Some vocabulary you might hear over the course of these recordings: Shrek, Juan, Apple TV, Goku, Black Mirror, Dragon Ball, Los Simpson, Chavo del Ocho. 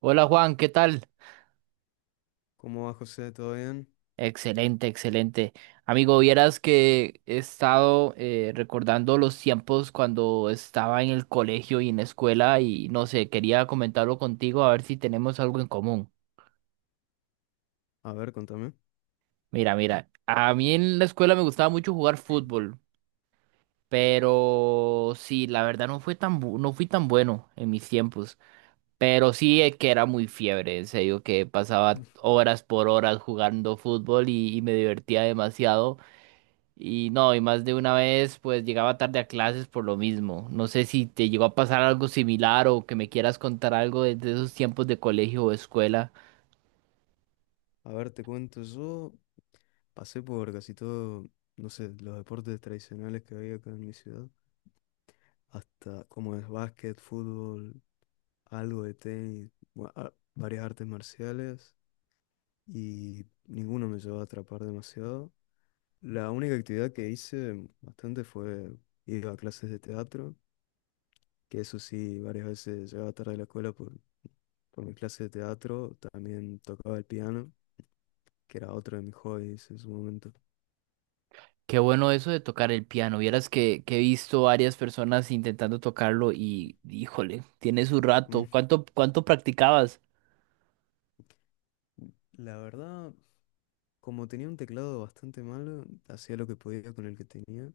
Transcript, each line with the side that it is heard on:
right: Hola Juan, ¿qué tal?
left: ¿Cómo va, José? ¿Todo bien?
right: Excelente, excelente. Amigo, vieras que he estado recordando los tiempos cuando estaba en el colegio y en la escuela y no sé, quería comentarlo contigo a ver si tenemos algo en común.
left: A ver, contame.
right: Mira, mira, a mí en la escuela me gustaba mucho jugar fútbol, pero sí, la verdad no fui tan bueno en mis tiempos, pero sí, que era muy fiebre, en serio, que pasaba horas por horas jugando fútbol y me divertía demasiado. Y no, y más de una vez pues llegaba tarde a clases por lo mismo. No sé si te llegó a pasar algo similar o que me quieras contar algo de esos tiempos de colegio o escuela.
left: A ver, te cuento, yo pasé por casi todo, no sé, los deportes tradicionales que había acá en mi ciudad, hasta como es básquet, fútbol, algo de tenis, varias artes marciales, y ninguno me llevó a atrapar demasiado. La única actividad que hice bastante fue ir a clases de teatro, que eso sí, varias veces llegaba tarde a la escuela por mi clase de teatro, también tocaba el piano. Que era otro de mis hobbies en su momento.
right: Qué bueno eso de tocar el piano. Vieras que he visto varias personas intentando tocarlo y híjole, tiene su
left: Mm.
right: rato. Cuánto practicabas?
left: La verdad, como tenía un teclado bastante malo, hacía lo que podía con el que tenía.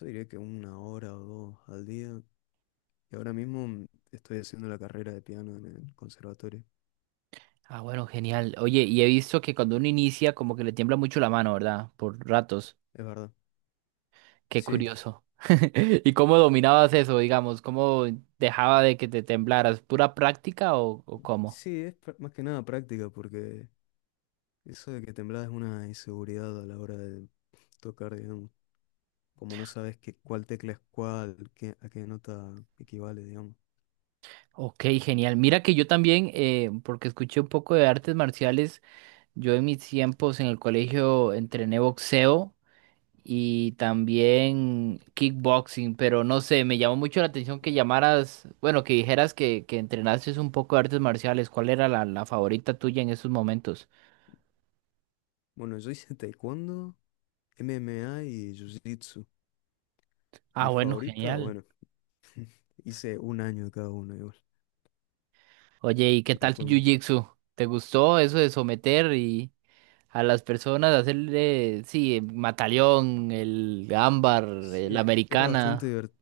left: Yo diría que 1 hora o 2 al día. Y ahora mismo estoy haciendo la carrera de piano en el conservatorio.
right: Ah, bueno, genial. Oye, y he visto que cuando uno inicia como que le tiembla mucho la mano, ¿verdad? Por ratos.
left: Es verdad.
right: Qué
left: Sí,
right: curioso. ¿Y cómo dominabas eso, digamos? ¿Cómo dejaba de que te temblaras? ¿Pura práctica o cómo?
left: sí, más que nada práctica porque eso de que temblás es una inseguridad a la hora de tocar, digamos. Como no sabes qué, cuál tecla es cuál, a qué nota equivale, digamos.
right: Ok, genial. Mira que yo también, porque escuché un poco de artes marciales, yo en mis tiempos en el colegio entrené boxeo y también kickboxing, pero no sé, me llamó mucho la atención que llamaras, bueno, que dijeras que entrenaste un poco de artes marciales. ¿Cuál era la favorita tuya en esos momentos?
left: Bueno, yo hice taekwondo, MMA y jiu-jitsu.
right: Ah,
left: Mi
right: bueno,
left: favorita,
right: genial.
left: bueno, hice 1 año de cada uno igual,
right: Oye, ¿y qué
left: no
right: tal tu
left: fue mucho.
right: Jiu-Jitsu? ¿Te gustó eso de someter y a las personas hacerle, sí, mataleón, el ámbar,
left: Sí,
right: la
left: era bastante
right: americana?
left: divertido,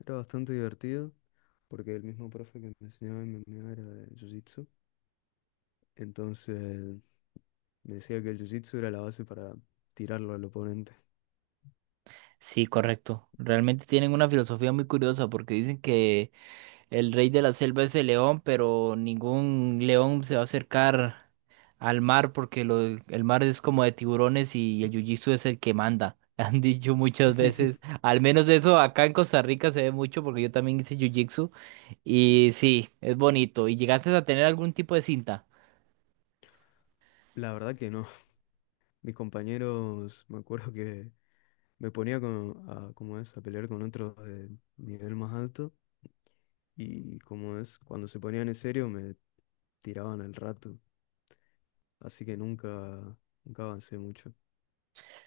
left: era bastante divertido porque el mismo profe que me enseñaba MMA era de Jiu-Jitsu, entonces me decía que el Jiu-Jitsu era la base para tirarlo al oponente.
right: Sí, correcto. Realmente tienen una filosofía muy curiosa porque dicen que el rey de la selva es el león, pero ningún león se va a acercar al mar porque el mar es como de tiburones y el jiu-jitsu es el que manda. Han dicho muchas veces, al menos eso acá en Costa Rica se ve mucho porque yo también hice jiu-jitsu y sí, es bonito. ¿Y llegaste a tener algún tipo de cinta?
left: La verdad que no. Mis compañeros, me acuerdo que me ponía como, a, como es, a pelear con otros de nivel más alto y como es, cuando se ponían en serio me tiraban al rato. Así que nunca, nunca avancé mucho.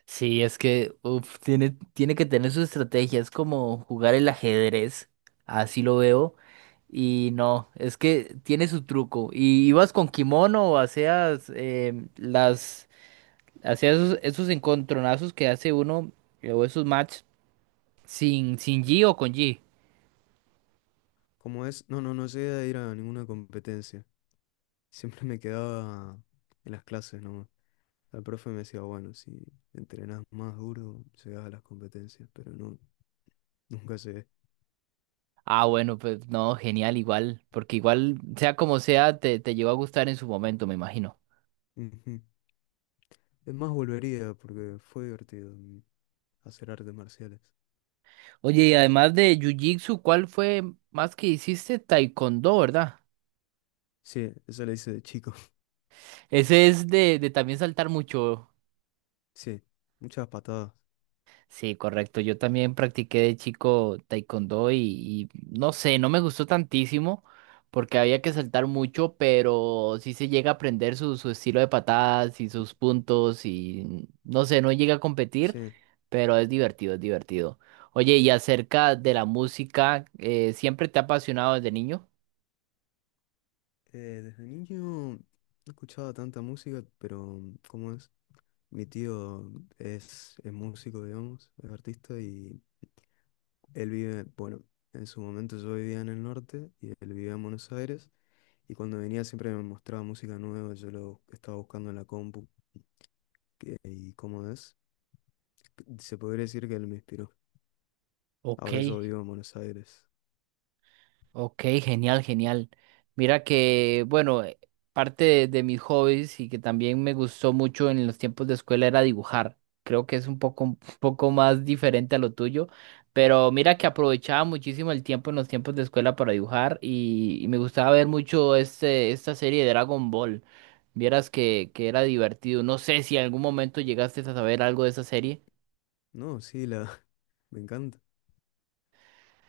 right: Sí, es que uf, tiene que tener su estrategia, es como jugar el ajedrez, así lo veo. Y no, es que tiene su truco. ¿Y ibas con kimono o hacías las hacías esos encontronazos que hace uno o esos match sin G o con G?
left: Como es, no, no, no llegué a ir a ninguna competencia. Siempre me quedaba en las clases nomás. El profe me decía, bueno, si entrenás más duro, llegás a las competencias, pero no, nunca llegué.
right: Ah, bueno, pues no, genial igual, porque igual sea como sea te llegó a gustar en su momento, me imagino.
left: Ujú. Es más, volvería porque fue divertido hacer artes marciales.
right: Oye, y además de Jiu-Jitsu, ¿cuál fue más que hiciste? Taekwondo, ¿verdad?
left: Sí, eso le hice de chico.
right: Ese es de también saltar mucho.
left: Sí, muchas patadas.
right: Sí, correcto. Yo también practiqué de chico taekwondo y no sé, no me gustó tantísimo porque había que saltar mucho, pero sí se llega a aprender su estilo de patadas y sus puntos y no sé, no llega a competir,
left: Sí,
right: pero es divertido, es divertido. Oye, y acerca de la música, ¿siempre te ha apasionado desde niño?
left: desde niño no escuchaba tanta música, pero ¿cómo es? Mi tío es músico, digamos, es artista y él vive, bueno, en su momento yo vivía en el norte y él vivía en Buenos Aires y cuando venía siempre me mostraba música nueva, yo lo estaba buscando en la compu y cómo es. Se podría decir que él me inspiró.
right: Ok,
left: Ahora yo vivo en Buenos Aires.
right: ok, genial, genial. Mira que, bueno, parte de mis hobbies y que también me gustó mucho en los tiempos de escuela era dibujar. Creo que es un poco más diferente a lo tuyo, pero mira que aprovechaba muchísimo el tiempo en los tiempos de escuela para dibujar y me gustaba ver mucho este, esta serie de Dragon Ball. Vieras que era divertido. No sé si en algún momento llegaste a saber algo de esa serie.
left: No, sí, me encanta.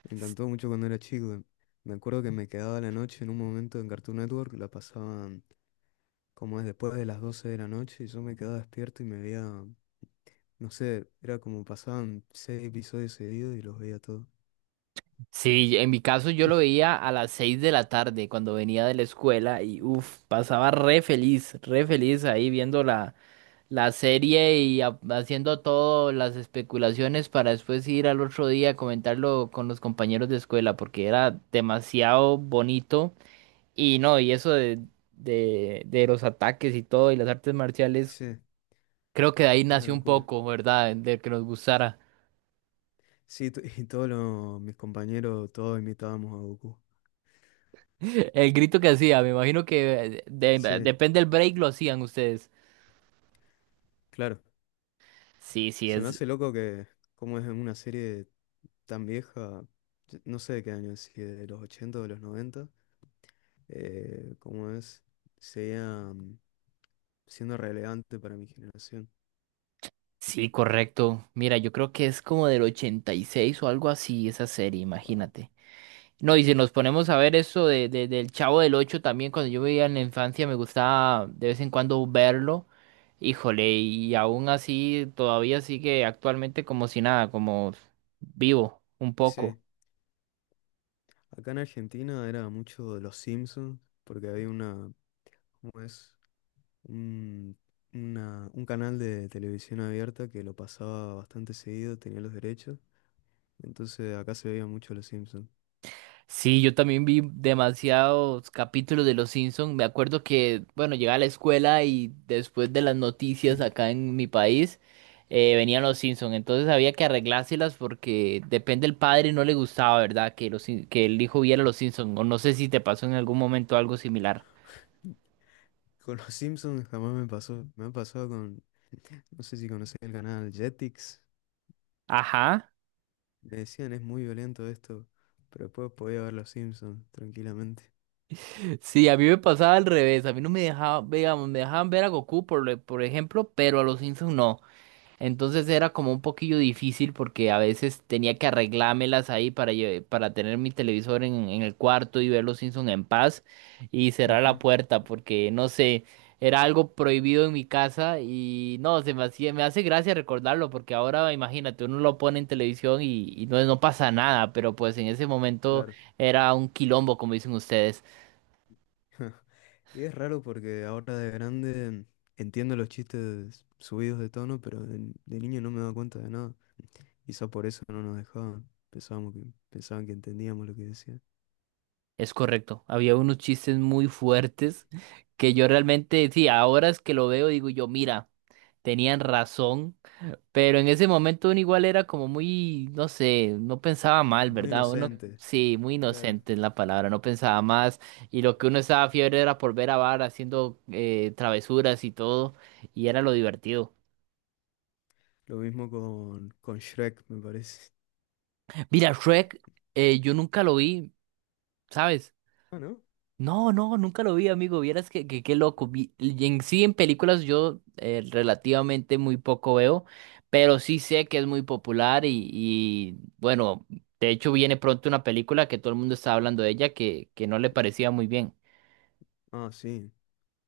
left: Me encantó mucho cuando era chico. Me acuerdo que me quedaba la noche en un momento en Cartoon Network, la pasaban como es después de las 12 de la noche y yo me quedaba despierto y me veía. No sé, era como pasaban seis episodios seguidos y los veía todos.
right: Sí, en mi caso yo lo veía a las 6 de la tarde cuando venía de la escuela y uff, pasaba re feliz ahí viendo la serie y haciendo todas las especulaciones para después ir al otro día a comentarlo con los compañeros de escuela porque era demasiado bonito y no, y eso de los ataques y todo y las artes marciales,
left: Sí,
right: creo que de ahí
left: una
right: nació un
left: locura.
right: poco, ¿verdad? De que nos gustara.
left: Sí, y todos mis compañeros, todos imitábamos a Goku.
right: El grito que hacía, me imagino que
left: Sí,
right: depende del break lo hacían ustedes.
left: claro.
right: Sí, sí,
left: Se me
right: es,
left: hace loco que, como es una serie tan vieja, yo no sé de qué año es, si de los 80 o de los 90, como es, seguía siendo relevante para mi generación.
right: sí, correcto. Mira, yo creo que es como del 86 o algo así esa serie,
left: Wow.
right: imagínate. No, y si nos ponemos a ver eso del Chavo del Ocho también, cuando yo veía en la infancia me gustaba de vez en cuando verlo. Híjole, y aún así todavía sigue actualmente como si nada, como vivo un poco.
left: Sí, acá en Argentina era mucho de los Simpsons, porque había ¿cómo es? un, un canal de televisión abierta que lo pasaba bastante seguido, tenía los derechos, entonces acá se veía mucho Los Simpsons.
right: Sí, yo también vi demasiados capítulos de Los Simpson. Me acuerdo que, bueno, llegaba a la escuela y después de las noticias
left: Mm.
right: acá en mi país, venían Los Simpson. Entonces había que arreglárselas porque depende el padre, no le gustaba, ¿verdad? Que que el hijo viera Los Simpson. O no sé si te pasó en algún momento algo similar.
left: Con Los Simpsons jamás me pasó, me ha pasado con, no sé si conocés el canal Jetix,
right: Ajá.
left: me decían es muy violento esto, pero después podía ver Los Simpsons tranquilamente.
right: Sí, a mí me pasaba al revés. A mí no me dejaba, digamos, me dejaban ver a Goku, por ejemplo, pero a Los Simpson no. Entonces era como un poquillo difícil porque a veces tenía que arreglármelas ahí para tener mi televisor en el cuarto y ver los Simpsons en paz y cerrar la
left: Ujú,
right: puerta porque no sé, era algo prohibido en mi casa y no, me hace gracia recordarlo porque ahora imagínate, uno lo pone en televisión y no, no pasa nada, pero pues en ese momento
left: claro.
right: era un quilombo, como dicen ustedes.
left: Y es raro porque ahora de grande entiendo los chistes subidos de tono, pero de niño no me daba cuenta de nada. Quizá por eso no nos dejaban. Pensábamos que, pensaban que entendíamos lo que decían.
right: Es correcto, había unos chistes muy fuertes que yo realmente, sí, ahora es que lo veo, digo yo, mira, tenían razón, pero en ese momento uno igual era como muy, no sé, no pensaba mal,
left: Muy
right: ¿verdad? Uno,
left: inocente,
right: sí, muy
left: claro.
right: inocente es la palabra, no pensaba más y lo que uno estaba fiebre era por ver a Bar haciendo travesuras y todo, y era lo divertido.
left: Lo mismo con Shrek, me parece.
right: Mira, Shrek, yo nunca lo vi, ¿sabes?
left: Ah, ¿no?
right: No, no, nunca lo vi, amigo. Vieras que qué loco. Y en sí, en películas yo relativamente muy poco veo, pero sí sé que es muy popular y bueno, de hecho viene pronto una película que todo el mundo está hablando de ella que no le parecía muy bien.
left: Ah, sí.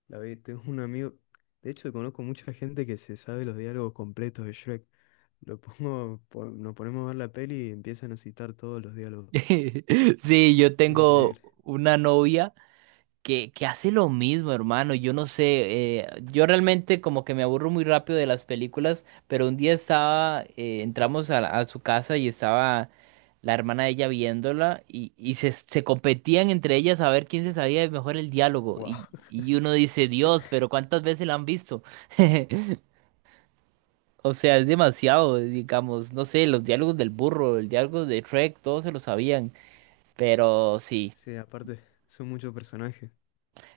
left: La vi. Tengo un amigo. De hecho, conozco mucha gente que se sabe los diálogos completos de Shrek. Lo pongo, nos ponemos a ver la peli y empiezan a citar todos los diálogos.
right: Sí, yo
left: Es
right: tengo
left: increíble.
right: una novia que hace lo mismo, hermano. Yo no sé, yo realmente como que me aburro muy rápido de las películas, pero un día estaba, entramos a su casa y estaba la hermana de ella viéndola y se competían entre ellas a ver quién se sabía mejor el diálogo.
left: Wow.
right: Y uno dice, Dios, pero ¿cuántas veces la han visto? O sea, es demasiado, digamos, no sé, los diálogos del burro, el diálogo de Shrek, todos se lo sabían, pero sí.
left: Sí, aparte, son muchos personajes.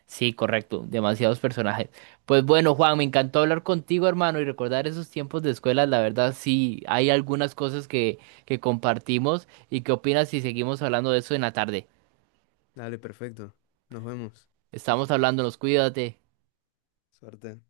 right: Sí, correcto, demasiados personajes. Pues bueno, Juan, me encantó hablar contigo, hermano, y recordar esos tiempos de escuela. La verdad, sí, hay algunas cosas que compartimos. ¿Y qué opinas si seguimos hablando de eso en la tarde?
left: Dale, perfecto. Nos vemos.
right: Estamos hablándonos,
left: Su-
right: cuídate.
left: Suerte.